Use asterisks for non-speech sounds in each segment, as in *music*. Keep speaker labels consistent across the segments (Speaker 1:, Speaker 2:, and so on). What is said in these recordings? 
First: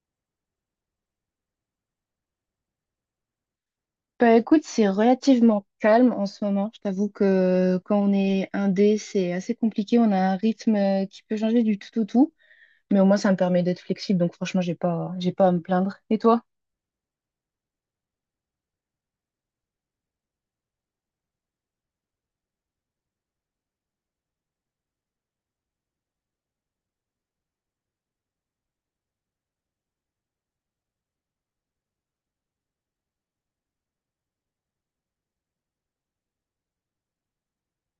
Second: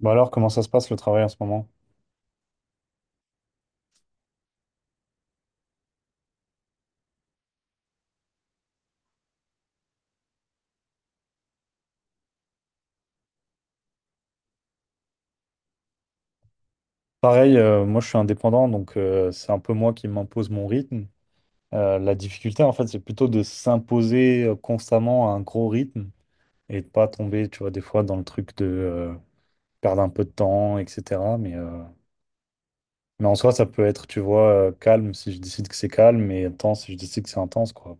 Speaker 1: Bah alors, comment ça se passe le travail en ce moment?
Speaker 2: Bah écoute, c'est relativement calme en ce moment. Je t'avoue que quand on est indé, c'est assez compliqué. On a un rythme qui peut changer du tout au tout, mais au moins ça me permet d'être flexible. Donc franchement, j'ai pas à me plaindre. Et toi?
Speaker 1: Pareil, moi je suis indépendant, donc c'est un peu moi qui m'impose mon rythme. La difficulté, en fait, c'est plutôt de s'imposer constamment à un gros rythme et de pas tomber, tu vois, des fois dans le truc de perdre un peu de temps, etc. Mais en soi, ça peut être, tu vois, calme si je décide que c'est calme et intense si je décide que c'est intense, quoi.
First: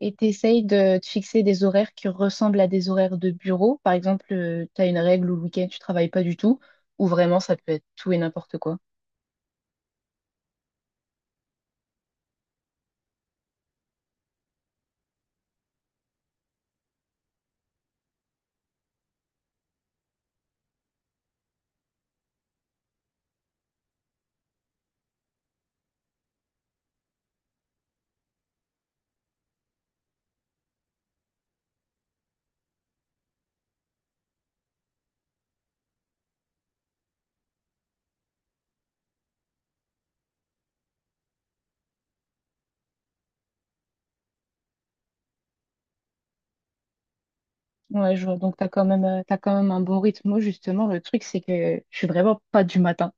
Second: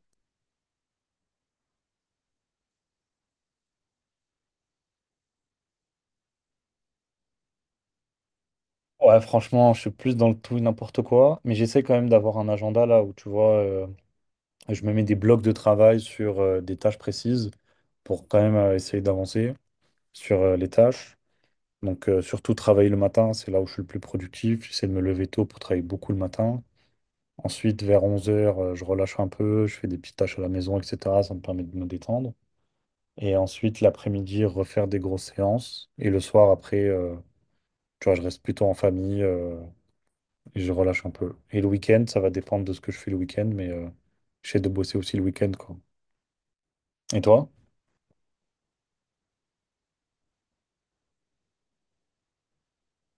Speaker 2: Et t'essayes de te fixer des horaires qui ressemblent à des horaires de bureau. Par exemple, tu as une règle où le week-end tu travailles pas du tout, ou vraiment ça peut être tout et n'importe quoi.
Speaker 1: Ouais, franchement, je suis plus dans le tout et n'importe quoi, mais j'essaie quand même d'avoir un agenda là où, tu vois. Et je me mets des blocs de travail sur des tâches précises pour quand même essayer d'avancer sur les tâches. Donc, surtout travailler le matin, c'est là où je suis le plus productif. J'essaie de me lever tôt pour travailler beaucoup le matin. Ensuite, vers onze heures je relâche un peu, je fais des petites tâches à la maison, etc. Ça me permet de me détendre. Et ensuite, l'après-midi, refaire des grosses séances. Et le soir, après, tu vois, je reste plutôt en famille et je relâche un peu. Et le week-end, ça va dépendre de ce que je fais le week-end, mais j'essaie de bosser aussi le week-end, quoi. Et toi?
Speaker 2: Ouais, je vois. Donc, tu as quand même, t'as quand même un bon rythme. Moi, justement, le truc, c'est que je suis vraiment pas du matin.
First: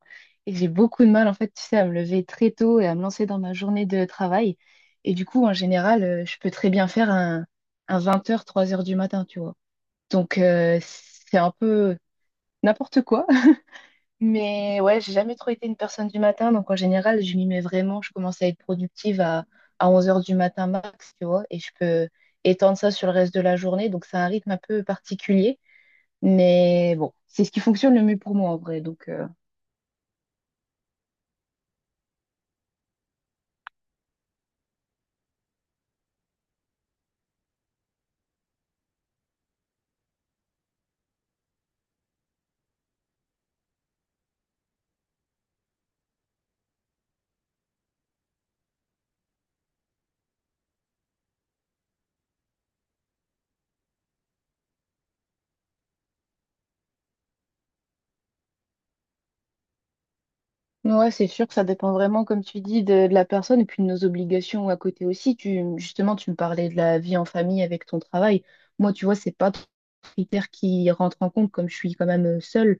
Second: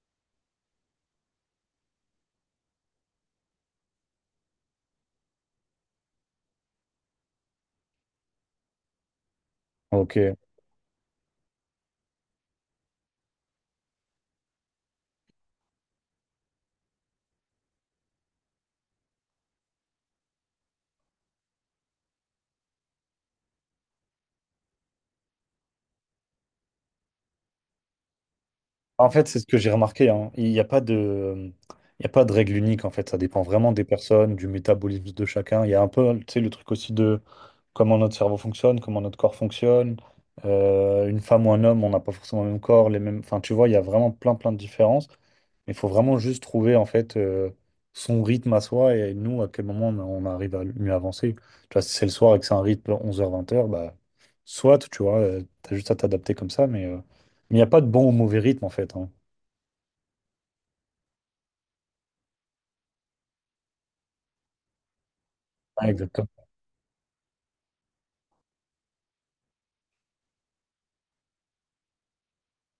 Speaker 2: Et j'ai beaucoup de mal, en fait, tu sais, à me lever très tôt et à me lancer dans ma journée de travail. Et du coup, en général, je peux très bien faire un vingt heures trois heures du matin, tu vois.
Speaker 1: Ok.
Speaker 2: Donc, c'est un peu n'importe quoi. *laughs* Mais ouais, j'ai jamais trop été une personne du matin. Donc, en général, je m'y mets vraiment. Je commence à être productive à onze heures du matin max, tu vois. Et je peux étendre ça sur le reste de la journée. Donc, c'est un rythme un peu particulier. Mais bon, c'est ce qui fonctionne le mieux pour moi en vrai. Donc,
Speaker 1: En fait, c'est ce que j'ai remarqué, hein. Il y a pas de règle unique, en fait. Ça dépend vraiment des personnes, du métabolisme de chacun. Il y a un peu, tu sais, le truc aussi de comment notre cerveau fonctionne, comment notre corps fonctionne. Une femme ou un homme, on n'a pas forcément le même corps, les mêmes, enfin, tu vois, il y a vraiment plein, plein de différences. Il faut vraiment juste trouver, en fait, son rythme à soi et nous, à quel moment on arrive à mieux avancer. Tu vois, si c'est le soir et que c'est un rythme 11 heures 20 heures, bah, soit, tu vois, tu as juste à t'adapter comme ça, mais il n'y a pas de bon ou mauvais rythme en fait, hein.
Speaker 2: ouais, c'est sûr que ça dépend vraiment, comme tu dis, de la personne et puis de nos obligations à côté aussi.
Speaker 1: Ouais,
Speaker 2: Justement,
Speaker 1: exactement.
Speaker 2: tu me parlais de la vie en famille avec ton travail. Moi, tu vois, c'est pas trop un critère qui rentre en compte comme je suis quand même seule.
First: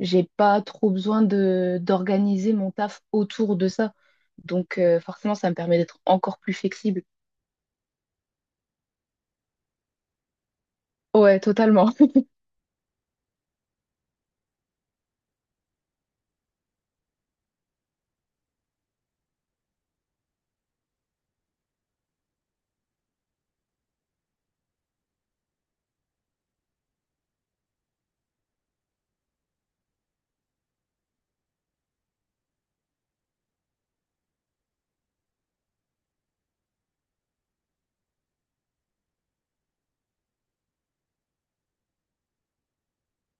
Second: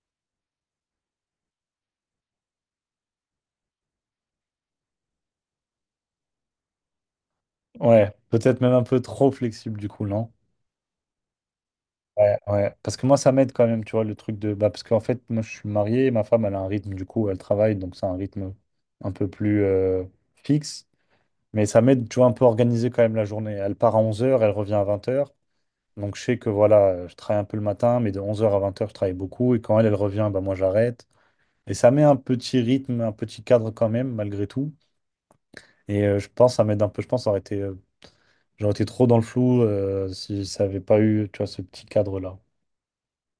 Speaker 2: J'ai pas trop besoin de d'organiser mon taf autour de ça. Donc, forcément, ça me permet d'être encore plus flexible.
Speaker 1: Ouais, peut-être même un peu trop flexible du coup, non?
Speaker 2: Ouais, totalement.
Speaker 1: Ouais, ouais. Parce que moi, ça m'aide quand même, tu vois, le truc de... Bah, parce qu'en fait, moi, je suis marié, ma femme, elle a un rythme, du coup, elle travaille, donc c'est un rythme un peu plus fixe. Mais ça m'aide, tu vois, un peu organiser quand même la journée. Elle part à onze heures, elle revient à vingt heures. Donc je sais que, voilà, je travaille un peu le matin, mais de onze heures à vingt heures je travaille beaucoup. Et quand elle revient, bah, moi, j'arrête. Et ça met un petit rythme, un petit cadre quand même, malgré tout. Et je pense, ça m'aide un peu. Je pense, ça aurait été j'aurais été trop dans le flou si ça avait pas eu, tu vois, ce petit cadre-là.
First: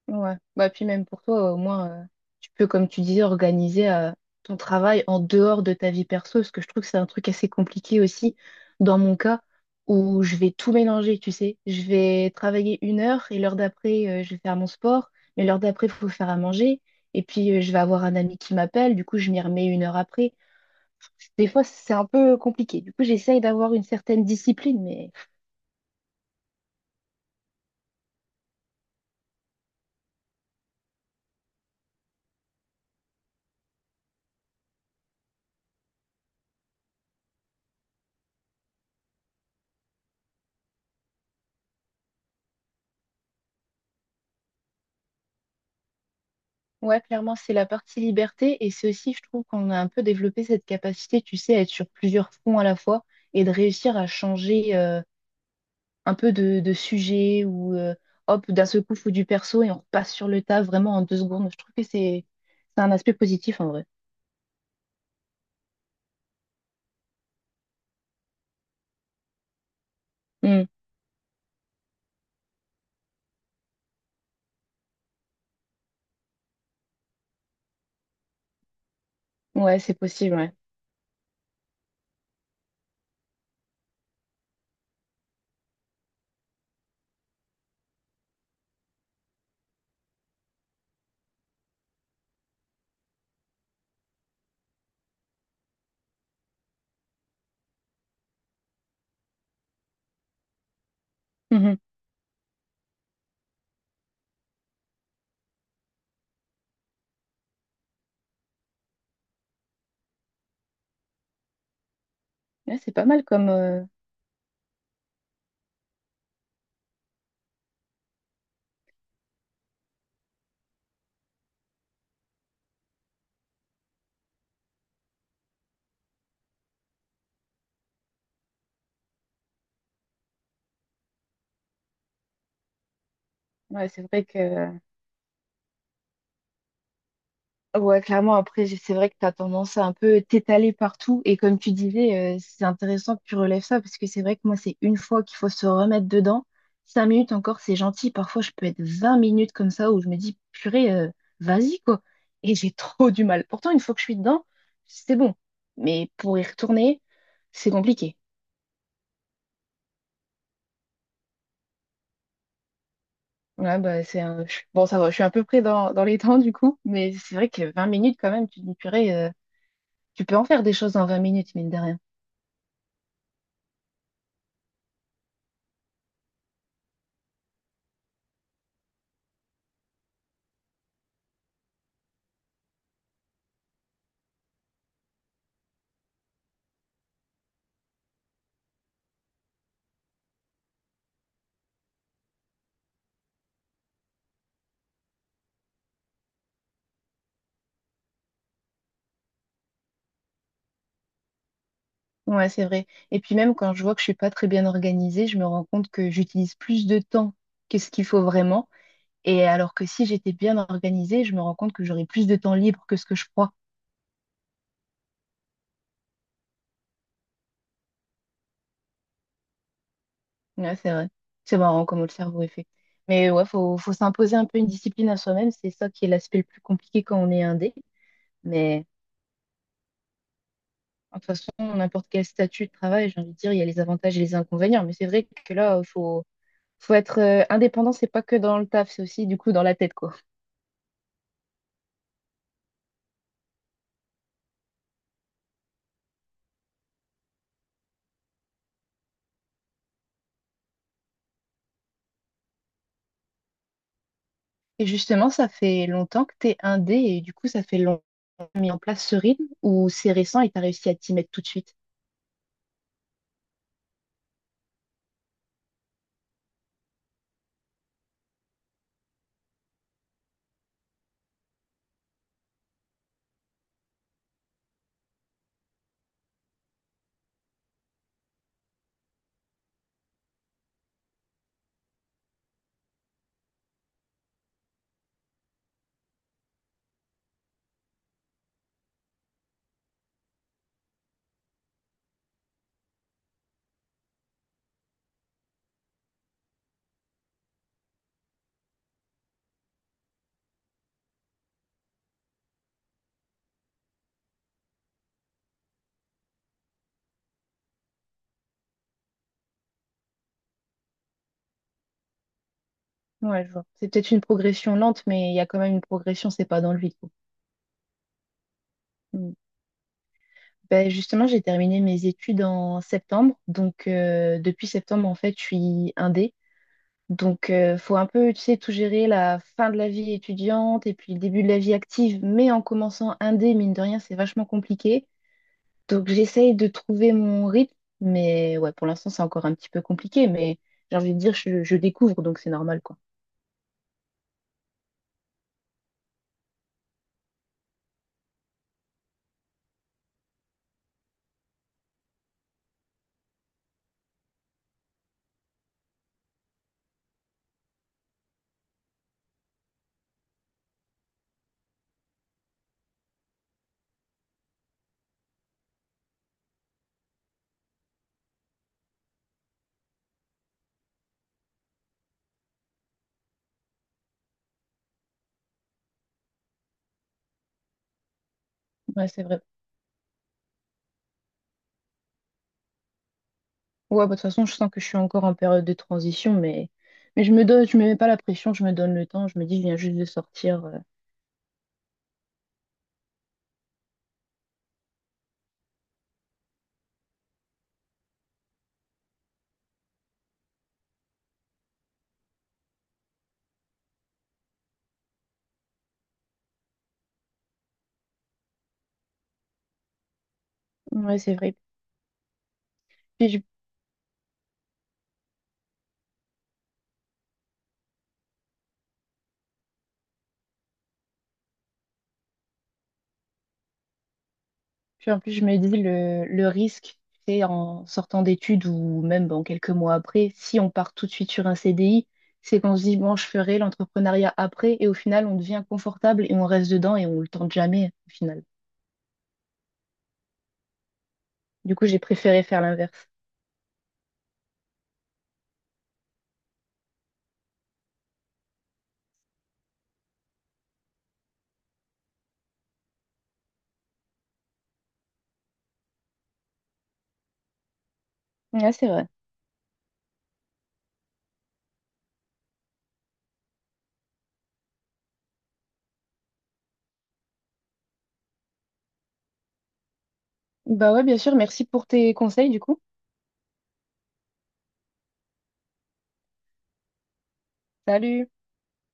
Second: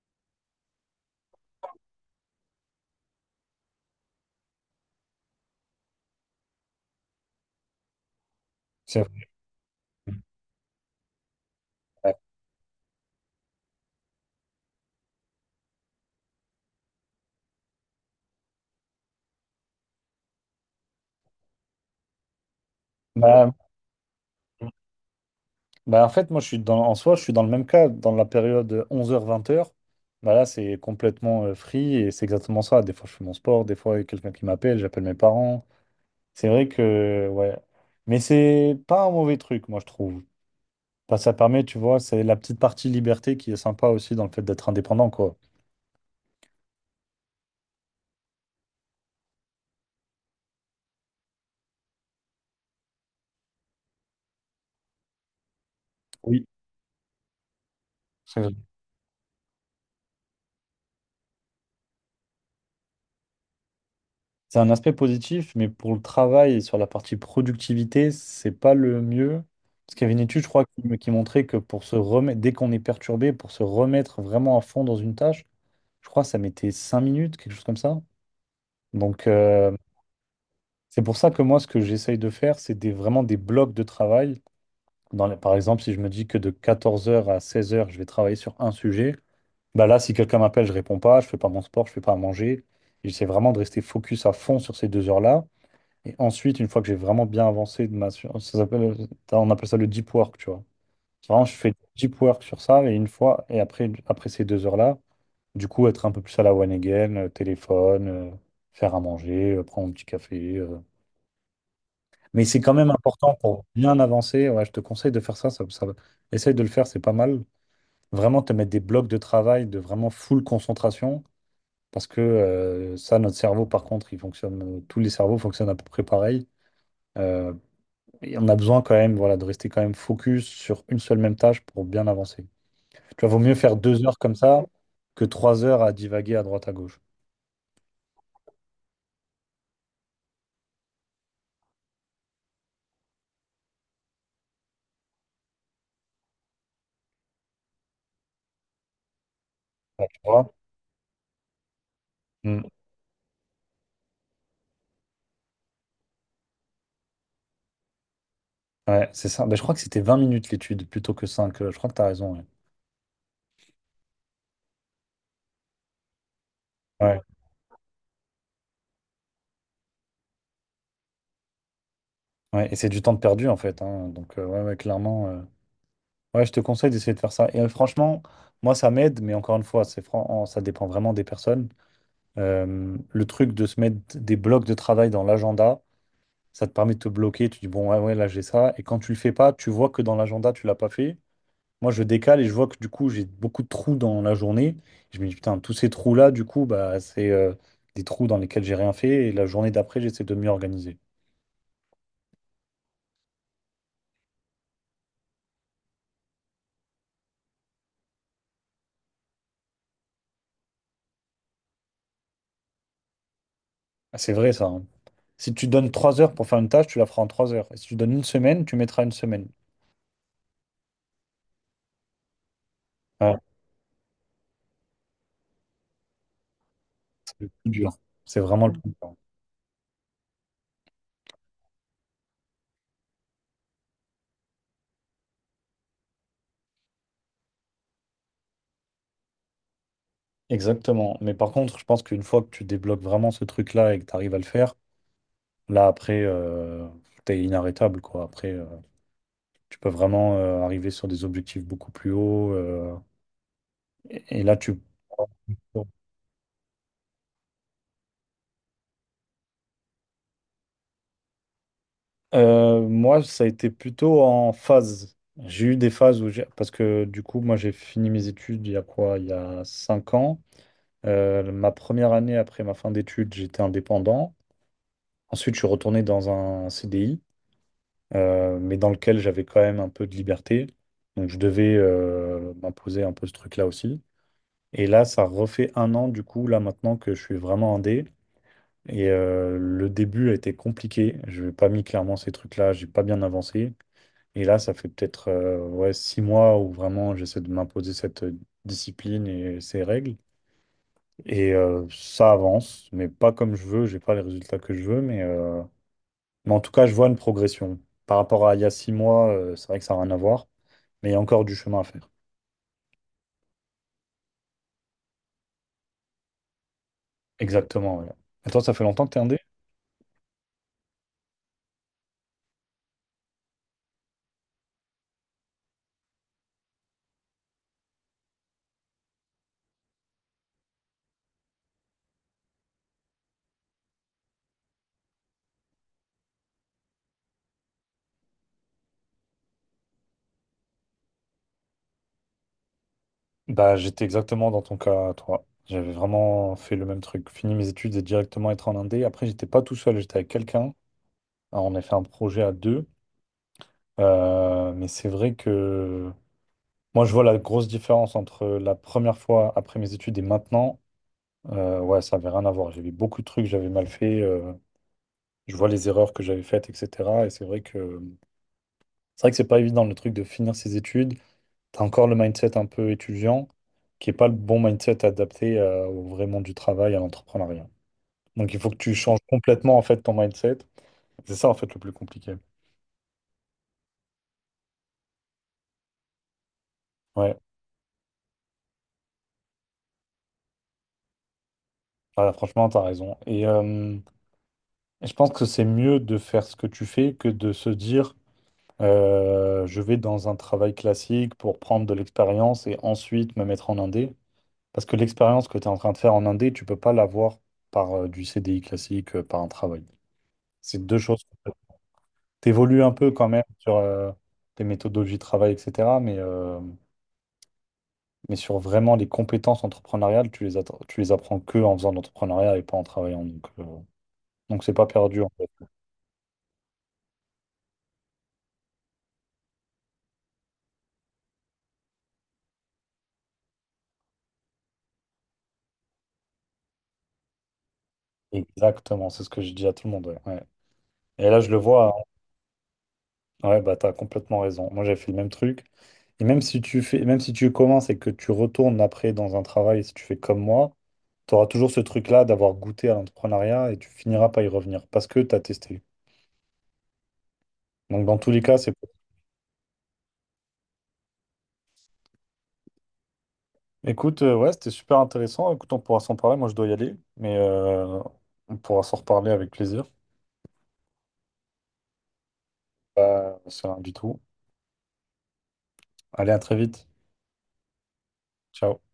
Speaker 2: Ouais. Bah, puis même pour toi, au moins, tu peux, comme tu disais, organiser ton travail en dehors de ta vie perso, parce que je trouve que c'est un truc assez compliqué aussi, dans
Speaker 1: C'est
Speaker 2: mon
Speaker 1: vrai.
Speaker 2: cas, où je vais tout mélanger, tu sais. Je
Speaker 1: Ouais.
Speaker 2: vais travailler une heure et l'heure d'après, je vais faire mon sport, mais l'heure d'après, il faut faire à manger. Et puis, je vais avoir un ami qui m'appelle, du coup, je m'y remets une heure après. Des fois, c'est un peu compliqué. Du coup, j'essaye
Speaker 1: Bah,
Speaker 2: d'avoir une certaine discipline, mais
Speaker 1: bah, en fait, moi, en soi, je suis dans le même cas, dans la période 11h-20h. Bah là, c'est complètement free et c'est exactement ça. Des fois, je fais mon sport, des fois, il y a quelqu'un qui m'appelle, j'appelle mes parents. C'est vrai que, ouais. Mais c'est pas un mauvais truc, moi, je trouve. Bah, ça permet, tu vois, c'est la petite partie liberté qui est sympa aussi dans le fait d'être indépendant, quoi.
Speaker 2: ouais, clairement, c'est la partie liberté et c'est aussi, je trouve, qu'on a un peu développé cette capacité, tu sais, à être sur plusieurs fronts à la fois et de réussir à changer un peu
Speaker 1: Oui.
Speaker 2: de sujet ou
Speaker 1: C'est
Speaker 2: hop, d'un seul coup, faut du perso et on repasse sur le tas vraiment en deux secondes. Je trouve que c'est un aspect positif en vrai.
Speaker 1: C'est un aspect positif, mais pour le travail et sur la partie productivité, c'est pas le mieux. Parce qu'il y avait une étude, je crois,
Speaker 2: Mm.
Speaker 1: qui montrait que pour se remettre, dès qu'on est perturbé, pour se remettre vraiment à fond dans une tâche, je crois que ça mettait 5 minutes, quelque chose comme ça. Donc,
Speaker 2: Ouais, c'est possible, ouais.
Speaker 1: c'est pour ça que moi, ce que j'essaye de faire, c'est vraiment des blocs de travail. Par exemple, si je me dis que de 14h à 16h, je vais travailler sur un sujet, bah là, si quelqu'un m'appelle, je réponds pas, je fais pas mon sport, je fais pas à manger. J'essaie vraiment de rester focus à fond sur ces deux heures-là. Et ensuite, une fois que j'ai vraiment bien avancé ça s'appelle, on appelle ça le deep work, tu vois. Vraiment, je fais
Speaker 2: Mhm.
Speaker 1: deep work sur ça et une fois, et après, après ces deux heures-là, du coup, être un peu plus à la one again, téléphone, faire à manger, prendre un petit café. Mais c'est quand
Speaker 2: Ouais,
Speaker 1: même
Speaker 2: c'est pas mal
Speaker 1: important
Speaker 2: comme.
Speaker 1: pour bien avancer. Ouais, je te conseille de faire ça. Essaye de le faire, c'est pas mal. Vraiment te mettre des blocs de travail de vraiment full concentration parce que ça, notre cerveau, par contre, tous les cerveaux fonctionnent à peu près pareil. Euh, Et on a besoin quand même, voilà, de rester quand même focus sur une seule même tâche pour bien avancer. Tu vois, vaut mieux faire
Speaker 2: Ouais, c'est
Speaker 1: deux heures
Speaker 2: vrai
Speaker 1: comme ça
Speaker 2: que.
Speaker 1: que trois heures à divaguer à droite à gauche.
Speaker 2: Ouais, clairement, après, c'est vrai que tu as tendance à un peu t'étaler partout. Et comme tu disais, c'est intéressant que tu relèves ça parce que c'est vrai que moi, c'est une fois qu'il faut se remettre dedans. Cinq minutes encore, c'est gentil. Parfois, je peux être 20 minutes comme ça où
Speaker 1: Ouais,
Speaker 2: je me
Speaker 1: tu
Speaker 2: dis,
Speaker 1: vois?
Speaker 2: purée, vas-y, quoi. Et
Speaker 1: Mm.
Speaker 2: j'ai *laughs* trop du mal. Pourtant, une fois que je suis dedans, c'est bon. Mais pour y retourner, c'est compliqué.
Speaker 1: Ouais, c'est ça. Ben, je crois que c'était 20 minutes l'étude plutôt que cinq. Je crois que tu as raison. Ouais.
Speaker 2: Ouais, bah, c'est un... Bon, ça va, je suis à peu près dans les temps, du coup. Mais
Speaker 1: Ouais.
Speaker 2: c'est vrai que 20 minutes, quand même, tu te dis, purée, tu peux en faire des choses en 20 minutes, mine de rien.
Speaker 1: Ouais, et c'est du temps de perdu en fait, hein. Donc, ouais, ouais, clairement. Ouais, je te conseille d'essayer de faire ça. Et franchement, moi, ça m'aide, mais encore une fois, ça dépend vraiment des personnes. Le truc de se mettre des blocs de travail dans l'agenda. Ça te permet de te bloquer, tu dis bon, ouais, ouais, là j'ai ça. Et quand tu le fais pas, tu vois que dans l'agenda, tu l'as pas fait. Moi, je décale et je vois que du coup, j'ai beaucoup de trous dans la journée. Je me dis putain, tous ces trous-là, du coup, bah, c'est des trous dans lesquels j'ai rien fait. Et la journée d'après, j'essaie de mieux organiser.
Speaker 2: Ouais, c'est vrai. Et puis même quand je vois que je suis pas très bien organisée, je me rends compte que j'utilise plus de temps que ce qu'il faut vraiment. Et alors que si j'étais bien organisée, je me rends compte que j'aurais plus de temps libre que ce que je crois.
Speaker 1: Ah, c'est vrai ça, hein. Si tu donnes trois heures pour faire une tâche, tu la feras en trois heures. Et si tu donnes une semaine, tu mettras une semaine.
Speaker 2: Ouais, c'est vrai. C'est marrant comment le cerveau est fait. Mais
Speaker 1: Ouais,
Speaker 2: ouais, faut s'imposer un peu une discipline à soi-même. C'est ça qui est l'aspect le plus compliqué quand on
Speaker 1: c'est
Speaker 2: est
Speaker 1: le plus
Speaker 2: indé.
Speaker 1: dur. C'est vraiment le
Speaker 2: Mais
Speaker 1: plus dur.
Speaker 2: de toute façon, n'importe quel statut de travail, j'ai envie de dire, il y a les avantages et les inconvénients. Mais c'est vrai que là, faut être indépendant, c'est pas que dans le taf, c'est aussi du coup dans la tête, quoi.
Speaker 1: Exactement. Mais par contre, je pense qu'une fois que tu débloques vraiment ce truc-là et que tu arrives à le faire, là, après, t'es inarrêtable, quoi. Après, tu peux vraiment arriver sur des objectifs beaucoup plus hauts. Et, là, tu...
Speaker 2: Et justement, ça fait longtemps que t'es indé et du coup, ça fait longtemps que t'as mis en place ce rythme ou c'est récent et t'as réussi à t'y mettre tout de suite?
Speaker 1: Moi, ça a été plutôt en phase. J'ai eu des phases où j'ai... Parce que du coup, moi, j'ai fini mes études il y a quoi? Il y a 5 ans. Ma première année après ma fin d'études, j'étais indépendant. Ensuite, je suis retourné dans un CDI, mais dans lequel j'avais quand même un peu de liberté. Donc, je devais m'imposer un peu ce truc-là aussi. Et là, ça refait un an, du coup, là maintenant que je suis vraiment indé. Et le début a été compliqué. Je n'ai pas mis clairement ces trucs-là, j'ai pas bien avancé. Et là, ça fait peut-être ouais, 6 mois où vraiment j'essaie de m'imposer cette discipline et ces règles. Et ça avance, mais pas comme je veux, j'ai pas les résultats que je veux, mais en tout cas, je vois une progression. Par rapport à il y a 6 mois, c'est vrai que ça n'a rien à voir, mais il y a encore du chemin à faire.
Speaker 2: Ouais, je vois. C'est peut-être une progression lente, mais il y a quand même une progression, c'est pas dans le vide. Quoi.
Speaker 1: Exactement, ouais. Et toi, ça fait longtemps que t'es
Speaker 2: Mm.
Speaker 1: indé?
Speaker 2: Ben justement, j'ai terminé mes études en septembre. Donc, depuis septembre, en fait, je suis indé. Donc, faut un peu, tu sais, tout gérer la fin de la vie étudiante et puis le début de la vie active. Mais en commençant indé, mine de rien, c'est vachement compliqué. Donc j'essaye de trouver mon rythme, mais ouais, pour l'instant c'est encore un petit peu compliqué, mais j'ai envie de dire je découvre, donc c'est normal quoi.
Speaker 1: Bah, j'étais exactement dans ton cas, toi. J'avais vraiment fait le même truc. Fini mes études et directement être en indé. Après, j'étais pas tout seul, j'étais avec quelqu'un. Alors, on a fait un projet à deux. Mais c'est vrai que moi, je vois la grosse différence entre la première fois après mes études et maintenant. Ouais, ça avait rien à voir. J'avais beaucoup de trucs, que j'avais mal fait. Je vois les erreurs que j'avais faites, etc. Et c'est vrai que c'est pas évident le truc de finir ses études. T'as encore le mindset un peu étudiant, qui est pas le bon mindset adapté au vrai monde du travail, à l'entrepreneuriat. Donc il faut que tu
Speaker 2: Ouais,
Speaker 1: changes
Speaker 2: c'est vrai.
Speaker 1: complètement en fait ton mindset. C'est ça en fait le plus compliqué.
Speaker 2: Ouais, bah, de toute façon, je sens que je suis encore en période de transition, mais je
Speaker 1: Ouais,
Speaker 2: me donne, je me mets pas la pression, je me donne le temps, je me dis je viens juste de sortir.
Speaker 1: voilà, franchement, t'as raison. Et je pense que c'est mieux de faire ce que tu fais que de se dire je vais dans un travail classique pour prendre de l'expérience et ensuite me mettre en indé. Parce que l'expérience que tu es en train de faire en indé, tu peux pas l'avoir par du CDI classique, par un travail. C'est deux
Speaker 2: Ouais,
Speaker 1: choses.
Speaker 2: c'est vrai.
Speaker 1: T'évolues un peu quand
Speaker 2: Puis je
Speaker 1: même sur tes méthodologies de travail, etc. Mais sur vraiment les compétences entrepreneuriales, tu les apprends que en faisant de l'entrepreneuriat et pas en travaillant. Donc, c'est pas
Speaker 2: Puis en
Speaker 1: perdu en
Speaker 2: plus, je
Speaker 1: fait.
Speaker 2: me dis le risque, c'est en sortant d'études ou même bon, quelques mois après, si on part tout de suite sur un CDI, c'est qu'on se dit, bon, je ferai l'entrepreneuriat après et au final, on devient confortable et on reste dedans et on le tente jamais au final.
Speaker 1: Exactement, c'est ce que je dis à tout le monde. Ouais, ouais. Et là, je le
Speaker 2: Du coup,
Speaker 1: vois,
Speaker 2: j'ai préféré faire l'inverse.
Speaker 1: hein. Ouais, bah t'as complètement raison. Moi, j'avais fait le même truc. Et même si tu fais, même si tu commences et que tu retournes après dans un travail, si tu fais comme moi, tu auras toujours ce truc-là d'avoir goûté à l'entrepreneuriat et tu finiras par y revenir parce que tu as testé. Donc dans tous les cas,
Speaker 2: Ouais,
Speaker 1: c'est...
Speaker 2: c'est vrai.
Speaker 1: Écoute, ouais, c'était super intéressant. Écoute, on pourra s'en parler. Moi, je dois y aller, mais on pourra s'en reparler avec plaisir.
Speaker 2: Bah ouais, bien sûr, merci pour tes conseils du coup.
Speaker 1: C'est rien du tout. Allez, à très vite.
Speaker 2: Salut!
Speaker 1: Ciao.